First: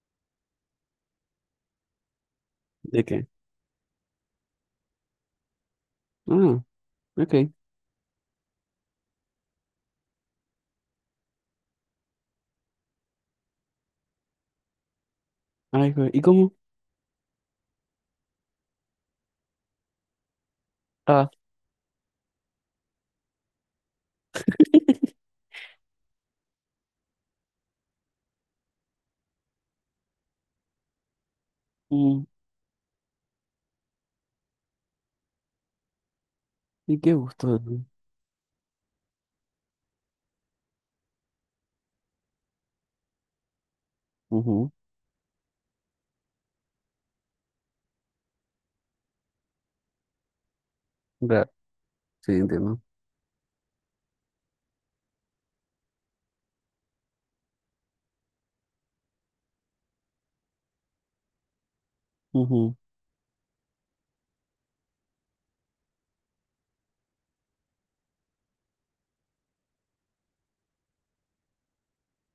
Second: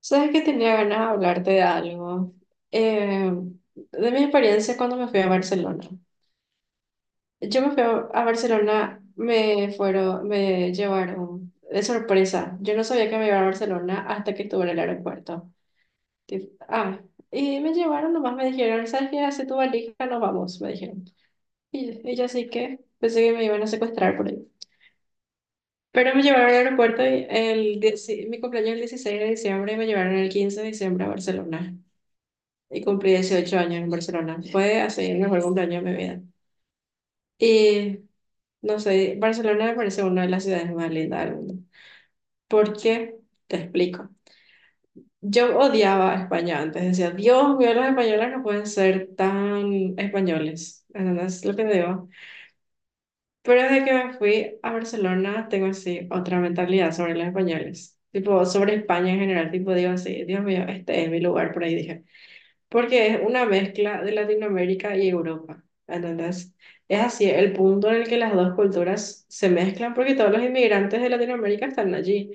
Sabes que tenía ganas de hablarte de algo. ¿De qué? Eh, de mi experiencia cuando me fui a Barcelona. Ah, ok. Yo me fui a Barcelona, me llevaron de sorpresa. Yo no sabía que me iba a Barcelona hasta que estuve en el aeropuerto. Ay, ¿y Tip- cómo? Ah, y me llevaron, nomás me dijeron, ¿sabes qué? Hace tu valija, nos vamos, me dijeron. Ah, Y yo así que pensé que me iban a secuestrar por ahí. Pero me llevaron al aeropuerto y mi cumpleaños es el 16 de diciembre y me llevaron el 15 de diciembre a Barcelona. mm, Y cumplí 18 años en Barcelona. Fue así el mejor cumpleaños de mi vida. ¿y qué gusto? Y no sé, Barcelona me parece una de las ciudades más lindas del mundo. ¿Por qué? Te explico. Ujú. Yo odiaba a España antes. Decía, Dios mío, los españoles no pueden ser tan españoles. ¿Entendés Ra- lo que digo? Sí, entiendo. Pero desde que me fui a Barcelona, tengo así otra mentalidad sobre los españoles. Tipo, sobre España en general. Tipo, digo así, Dios mío, este es mi lugar, por ahí dije. Ujú, Porque es una mezcla de Latinoamérica y Europa. Entonces, es así el punto en el que las dos culturas se mezclan, porque todos los inmigrantes de Latinoamérica están allí.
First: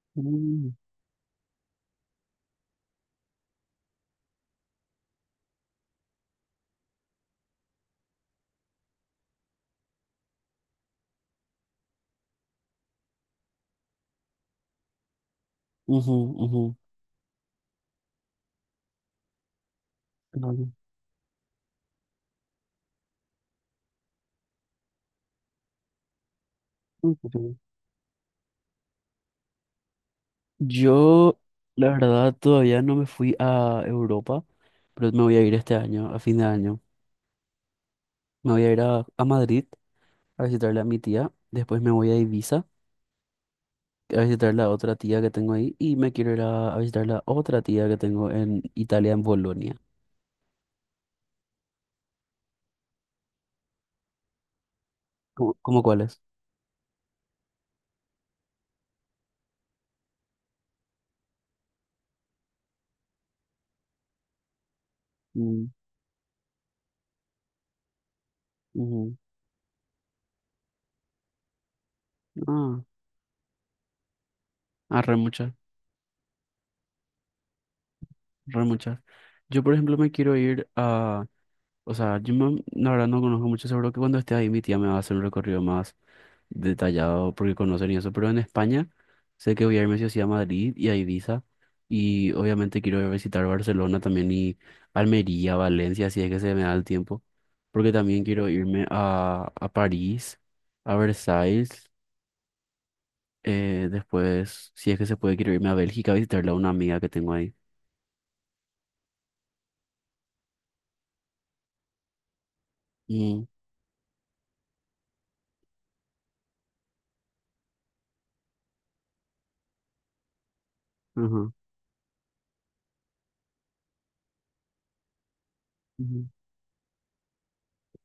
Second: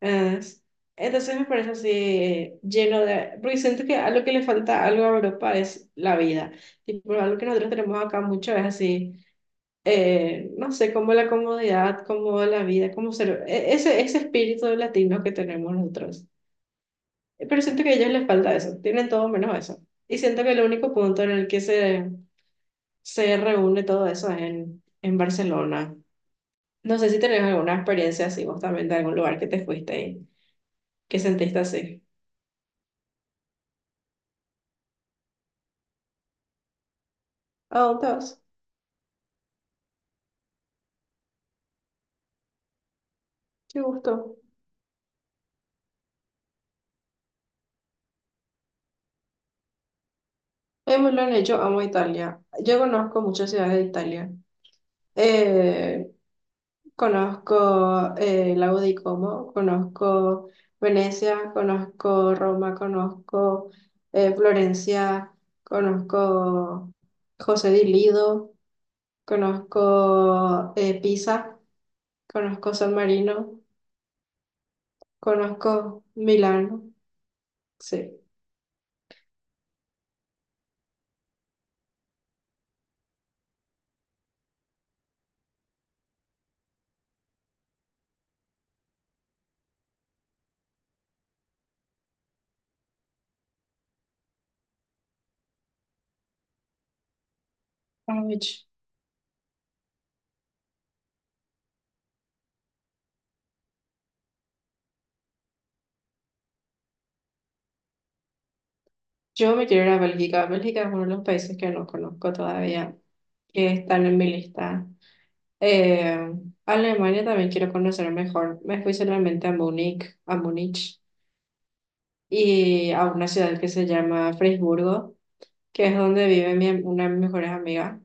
¿Entendés? mm, Entonces, me parece así lleno de... porque siento que algo que le falta algo a Europa es la vida. Tipo, algo que nosotros tenemos acá mucho es así, no sé, como la comodidad, como la vida, como ser, ese espíritu latino que tenemos ujú, nosotros. ujú. Pero siento que a ellos les falta eso, tienen todo menos eso. Y siento No, que el no, único punto en el que se reúne todo eso es en Barcelona. No sé no, si no, tenés no. alguna experiencia así, vos también, de algún lugar que te fuiste y que Yo, sentiste la así. verdad, todavía no me fui a Europa, pero me voy a ir este año, a fin de año. ¿A dónde vas? Me voy a ir a Madrid a visitarle a mi tía. Después me voy a Ibiza Qué a gusto. visitar la otra tía que tengo ahí. Y me quiero ir a visitar la otra tía que tengo en Italia, en Bolonia. Es muy lo han hecho, amo Italia. Yo conozco muchas ciudades de Italia. ¿Cómo, cómo cuál Eh, es? Conozco Lago Como, conozco Venecia, conozco Roma, conozco Florencia, Mm, conozco José di Lido, ujú. conozco Pisa, conozco Ah, San Marino, ah, re muchas, conozco Milán. Sí. re muchas. Yo, por ejemplo, me quiero ir a. O sea, la verdad no conozco mucho, seguro que cuando esté ahí mi tía me va a hacer un recorrido más detallado porque conocen y eso. Pero en España sé que voy a irme sí o sí a Madrid y a Ibiza. Y obviamente quiero ir a visitar Barcelona también y Almería, Valencia, si es que se me da el tiempo. Porque también Ay, quiero ch- irme a París, a Versailles. Eh, después, si es que se puede, quiero irme a Bélgica a visitarle a una amiga que tengo ahí. Yo me quiero ir a Bélgica. Bélgica es uno de los países que no conozco todavía, Mm, que están en mi lista. Eh, Alemania también quiero conocer mejor. Me fui solamente a Múnich ajá. y a una ciudad que se llama Freiburgo, que es donde Ujú. vive mi, una de mis mejores amigas,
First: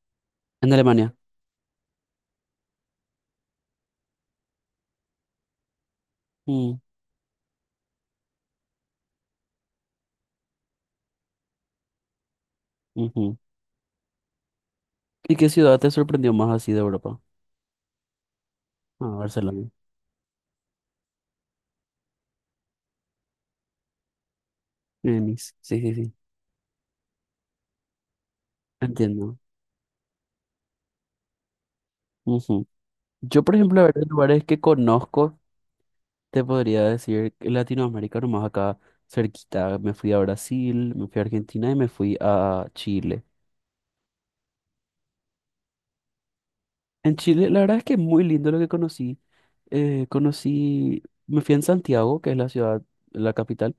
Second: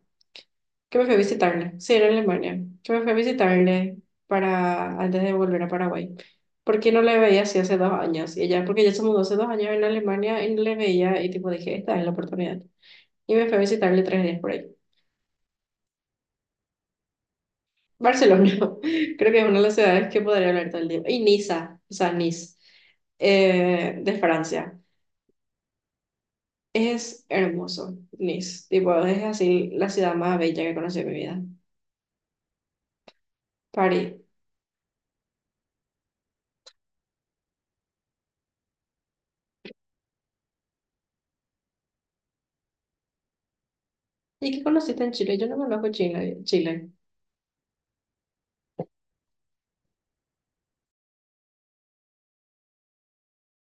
En que me Alemania. fue a visitarle. Sí, era en Alemania. Que me fue a visitarle para, antes de volver a Paraguay. Mm, Porque no le veía así hace 2 años. Y ella, porque ella se mudó hace 2 años en Alemania y no le veía, y tipo dije, esta es la oportunidad. Y ujú. me fue a visitarle 3 días por ahí. ¿Y qué ciudad te sorprendió más así de Europa? Barcelona, Ah, creo que es una de Barcelona. las ciudades que podría hablar todo el día. Y Niza, o sea, Nice, de Francia. Venice. Sí, sí, sí. Es hermoso, Nice. Tipo, es Entiendo. así la ciudad más bella que conocí en mi vida. Ujú. Yo, por ejemplo, a ver, de París. lugares que conozco, te podría decir que Latinoamérica, nomás acá cerquita. Me fui a Brasil, me fui a Argentina y me fui a Chile. ¿Y qué conociste en Chile? Yo no conozco Chile. Chile. En Chile, la verdad es que es muy lindo lo que conocí. Conocí, me fui en Santiago, que es la ciudad, la capital.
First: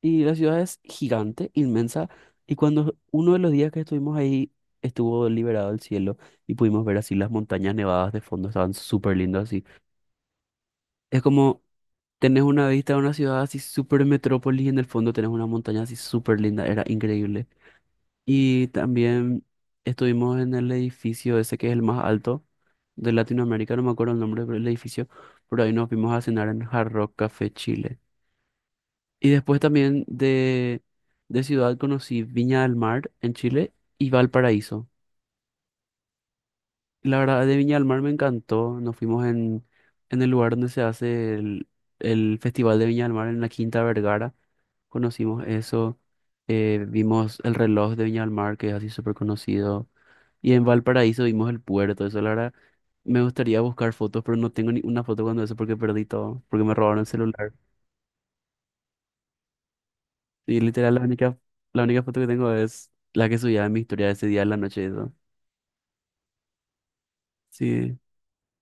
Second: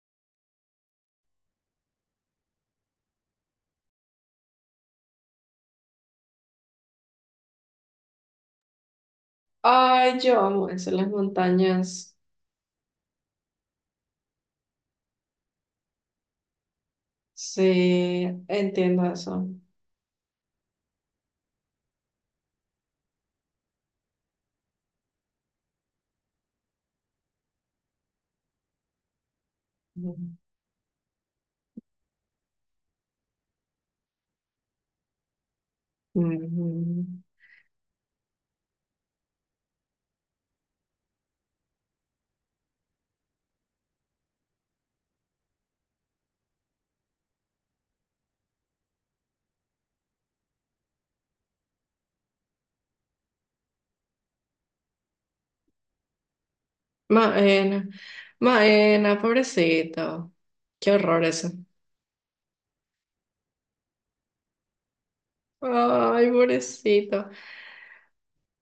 Y la ciudad es gigante, inmensa. Y cuando uno de los días que estuvimos ahí estuvo liberado el cielo y pudimos ver así las montañas nevadas de fondo, estaban súper lindas así. Ay, yo amo eso, las Es como montañas. tenés una vista de una ciudad así súper metrópolis y en el fondo tenés una montaña así súper linda, era increíble. Sí, Y entiendo también eso. estuvimos en el edificio ese que es el más alto de Latinoamérica, no me acuerdo el nombre del edificio, pero ahí nos vimos a cenar en Hard Rock Café Chile. Y después también Mm. De ciudad conocí Viña del Mar en Chile y Valparaíso. Ujú. La verdad, de Viña del Mar me encantó. Nos fuimos en el lugar donde se hace el Festival de Viña del Mar, en la Quinta Vergara. Conocimos eso. Vimos el reloj de Viña del Mar, que es así súper conocido. Y en Valparaíso vimos el puerto. Eso, la verdad, me gustaría buscar fotos, pero no tengo ni una foto cuando eso porque perdí todo, porque me robaron el celular. Maena, Maena, pobrecito. Y Qué literal, horror eso. la única foto que tengo es la que subía en mi historia ese día en la noche. Eso. Ay, pobrecito. Sí,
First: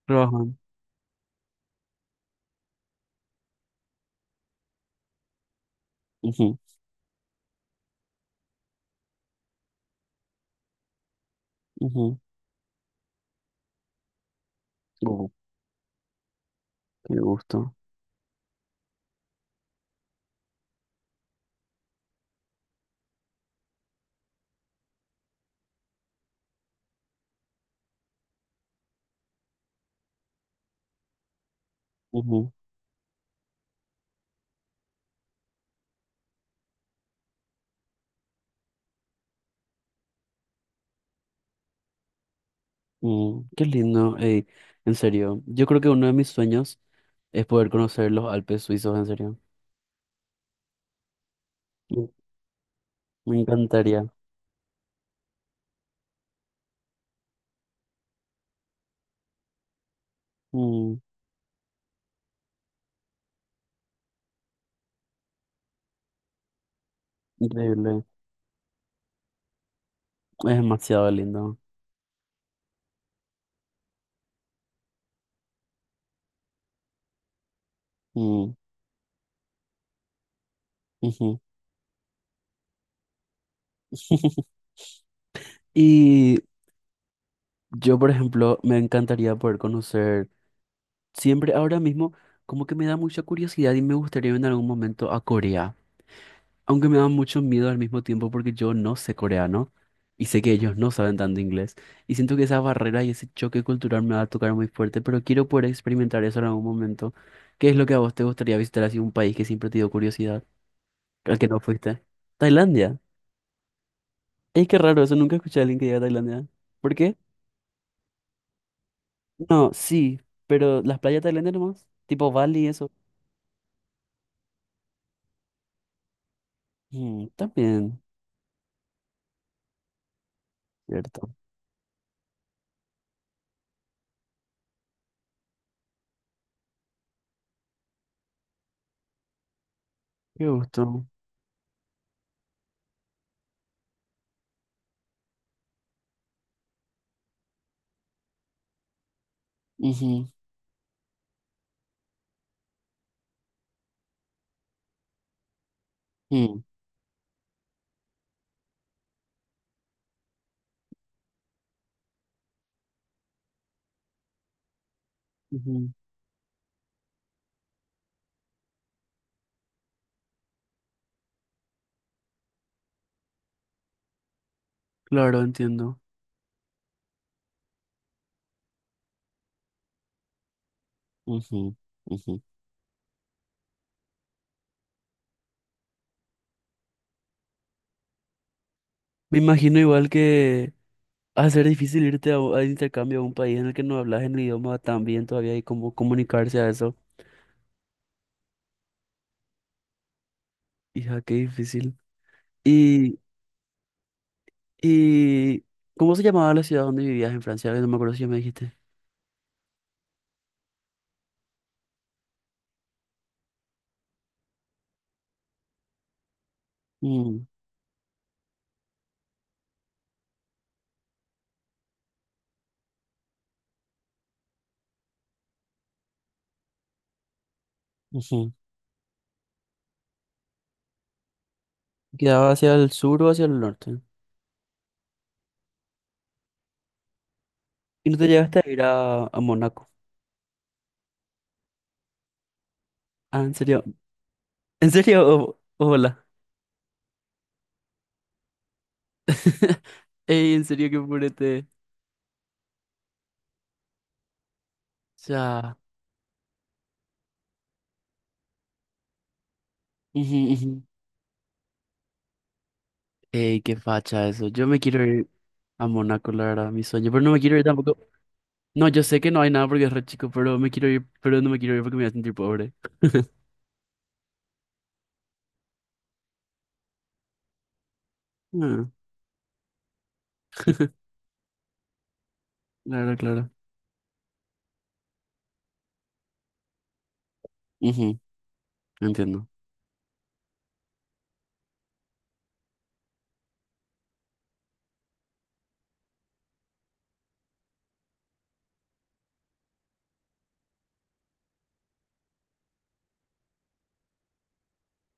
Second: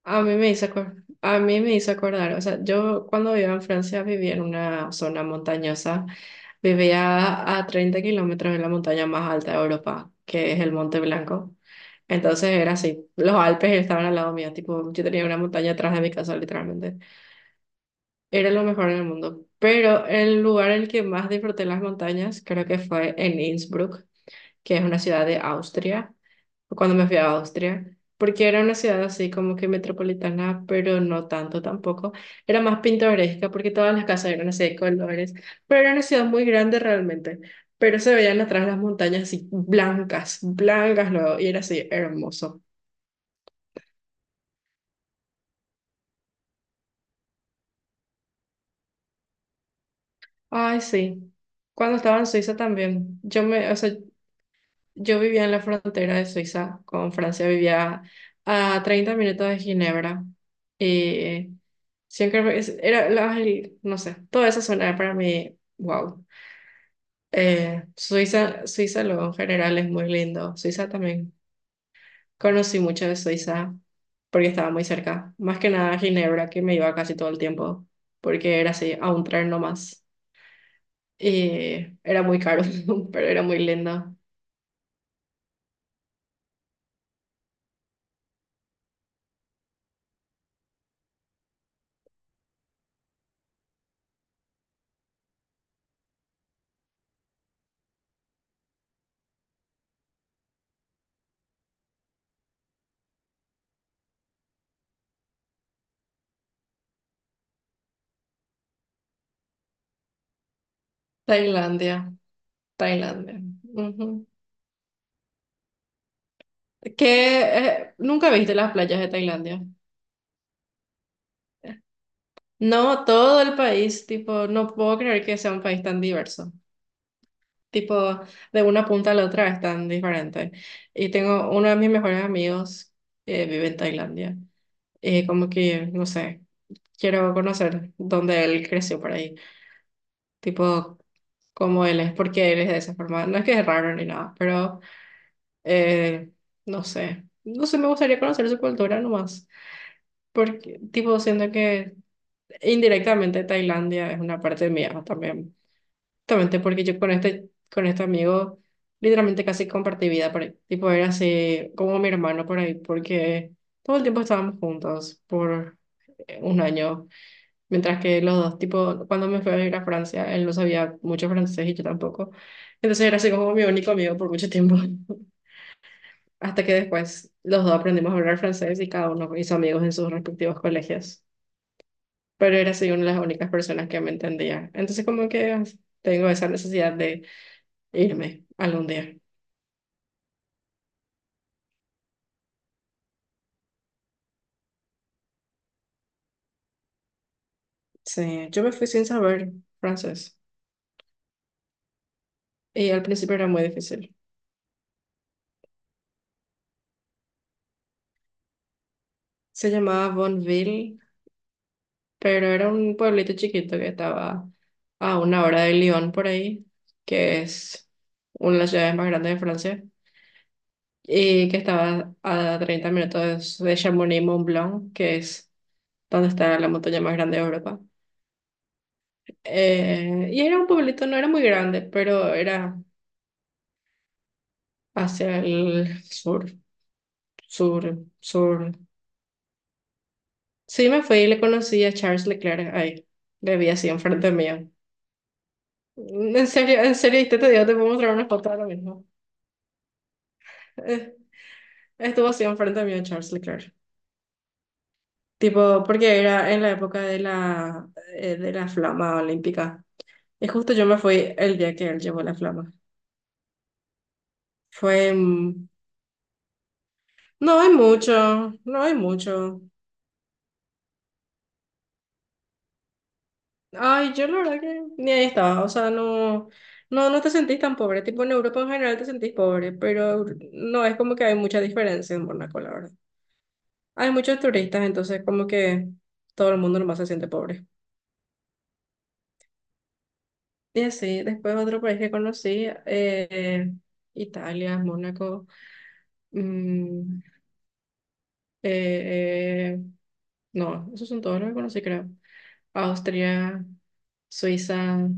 A mí me trabajando. hizo acordar, a mí me hizo acordar, o sea, yo cuando vivía en Francia vivía en una zona montañosa, Ujú, vivía a 30 kilómetros de la montaña más alta de Europa, que es el Monte Blanco. ujú. Entonces era así, los Alpes estaban al lado mío, tipo, yo tenía Uh, una montaña atrás de mi casa, literalmente. qué gusto. Era lo mejor en el mundo. Pero el lugar en el que más disfruté las montañas creo que fue en Innsbruck, que es una ciudad de Austria, cuando me fui a Austria, porque era una ciudad así como que metropolitana, pero no tanto tampoco. Ujú, Era más pintoresca porque todas las casas eran así de colores, pero era una ciudad muy grande realmente. Pero se veían atrás las montañas así blancas, blancas luego, y era así hermoso. mm, qué lindo. Ey, en serio, yo creo que uno de mis sueños es poder conocer los Alpes suizos, en serio. Ay, sí. Cuando Mm, estaba en Suiza también, me o sea, encantaría. yo vivía en la frontera de Suiza con Francia, vivía a 30 minutos de Ginebra. Mm, Y siempre era, no sé, toda esa zona era para mí, wow. Increíble. Suiza, Suiza luego en general es muy Es lindo. Suiza demasiado también. lindo. Conocí mucho de Suiza porque estaba muy cerca. Más que nada Ginebra, que me iba casi todo el tiempo, Mm, porque era así, a un tren nomás. ujú. Y era muy caro, pero era muy lindo. Y yo, por ejemplo, me encantaría poder conocer. Siempre ahora mismo como que me da mucha curiosidad y me gustaría en algún momento a Corea, aunque me da mucho miedo al mismo tiempo porque yo no sé coreano y sé que ellos no saben tanto inglés y siento que esa barrera y ese choque cultural me va a tocar muy fuerte, pero quiero poder experimentar eso en algún momento. ¿Qué es lo que a vos te gustaría visitar así un país que siempre te dio curiosidad, al que no Tailandia, fuiste? Tailandia. Tailandia. Ujú. Es que raro, eso nunca escuché a alguien que diga Tailandia. ¿Por Que qué? Nunca viste las playas de Tailandia. No, sí, pero las playas tailandias nomás, tipo Bali y eso. No, todo el país, tipo, no puedo creer que sea un país tan diverso. Mm, Tipo, también, de una punta a la otra es tan diferente. Y cierto. tengo uno de mis mejores amigos que vive en Tailandia. Como que, no sé, quiero conocer dónde él creció por ahí. Qué Tipo, gusto. cómo él es, por qué él es de esa forma. No es que es raro ni nada, pero eh, no sé. No sé, me gustaría conocer su cultura nomás. Ujú, Porque, tipo, siento que indirectamente Tailandia es una parte mía también. Justamente ujú, porque yo con este amigo literalmente casi compartí vida por ahí. Tipo, era así como mi hermano por ahí, porque todo el tiempo estábamos juntos por ujú. Un año. Mientras que los dos, tipo, cuando me fui a ir a Francia, él no sabía mucho francés y yo tampoco. Entonces era así como mi único amigo por mucho tiempo. Claro, entiendo. Hasta que después los dos aprendimos a hablar francés y cada uno hizo amigos en sus respectivos colegios, Ujú, ujú. pero era soy una de las únicas personas que me entendía. Entonces como que ah, tengo esa necesidad de irme algún día. Me imagino igual que va a ser difícil irte a, intercambio a un país en el que no hablas el idioma tan bien todavía y cómo comunicarse a eso. Sí, yo me fui sin saber francés Hija, qué difícil. y al Y, principio era muy difícil. y, ¿cómo se llamaba la ciudad donde vivías en Francia? Que no me acuerdo si ya me dijiste. Se llamaba Bonneville, pero era un pueblito chiquito que estaba a una hora de Lyon por ahí, que Mm, es una de las ciudades más grandes de Francia, y que estaba a 30 minutos de Chamonix-Mont-Blanc, que es donde está la montaña más grande de Europa. ujú. Y era un pueblito, no era muy grande, pero ¿Quedaba hacia era el sur o hacia el norte? hacia el sur, sur, ¿Y no te llegaste a sur. ir a Mónaco? Sí, me fui y le conocí a Charles Leclerc ahí. Ah, ¿en Le vi serio? así enfrente mío. ¿En serio? Hola. Mm, en serio, en serio, y te digo, te puedo mostrar una foto ahora mismo. Ey, en serio, qué Eh, purete. Estuvo así enfrente mío Charles Leclerc. Sea, Tipo, porque era en la época de la flama olímpica. ujú, Y ujú. justo yo me fui el día que él llevó la flama. Ey, qué facha eso. Yo me quiero Fue... ir mm, a Mónaco, la verdad, mi sueño. Pero no me quiero No ir hay tampoco. mucho, no No, hay yo sé que no hay mucho. nada porque es re chico, pero me quiero ir, pero no me quiero ir porque me voy a sentir pobre. Ay, yo la verdad que ni ahí estaba, o sea, no, no, no te sentís tan pobre, tipo en Europa en Ah, general te sentís pobre, pero no es como que hay mucha diferencia en Mónaco, la verdad. claro, claro. Hay muchos turistas, entonces como que todo el mundo nomás se siente pobre. Ujú, entiendo. Y así, después otro país que conocí, Italia, Mónaco, mm, eh, eh, no, esos son todos los que conocí, creo. Austria, Suiza,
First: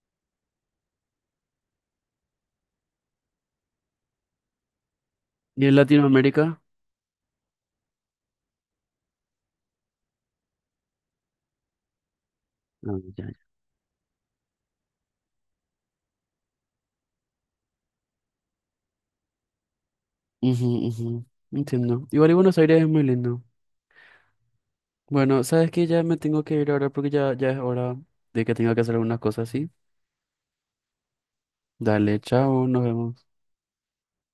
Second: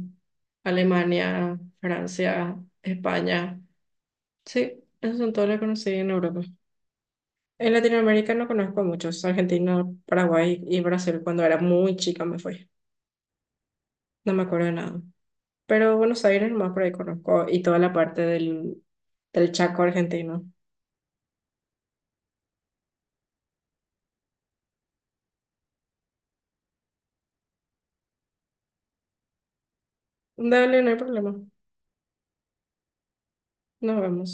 Alemania, Francia, España. Sí, esos son todos los que ¿Y en conocí en Europa. Latinoamérica? En Latinoamérica no conozco a muchos. Argentina, Paraguay y Brasil. Cuando era muy chica me fui. Ah, ya, No me acuerdo de nada. Pero Buenos Aires más por ahí conozco, y toda la parte del Chaco argentino. ya, ujú, ujú. Entiendo. Igual y Buenos Aires es muy lindo. Bueno, sabes que ya me tengo que ir ahora porque ya, ya es hora de que tenga que hacer algunas cosas, ¿sí? Dale, no hay problema. Dale, chao, nos vemos. Nos vemos.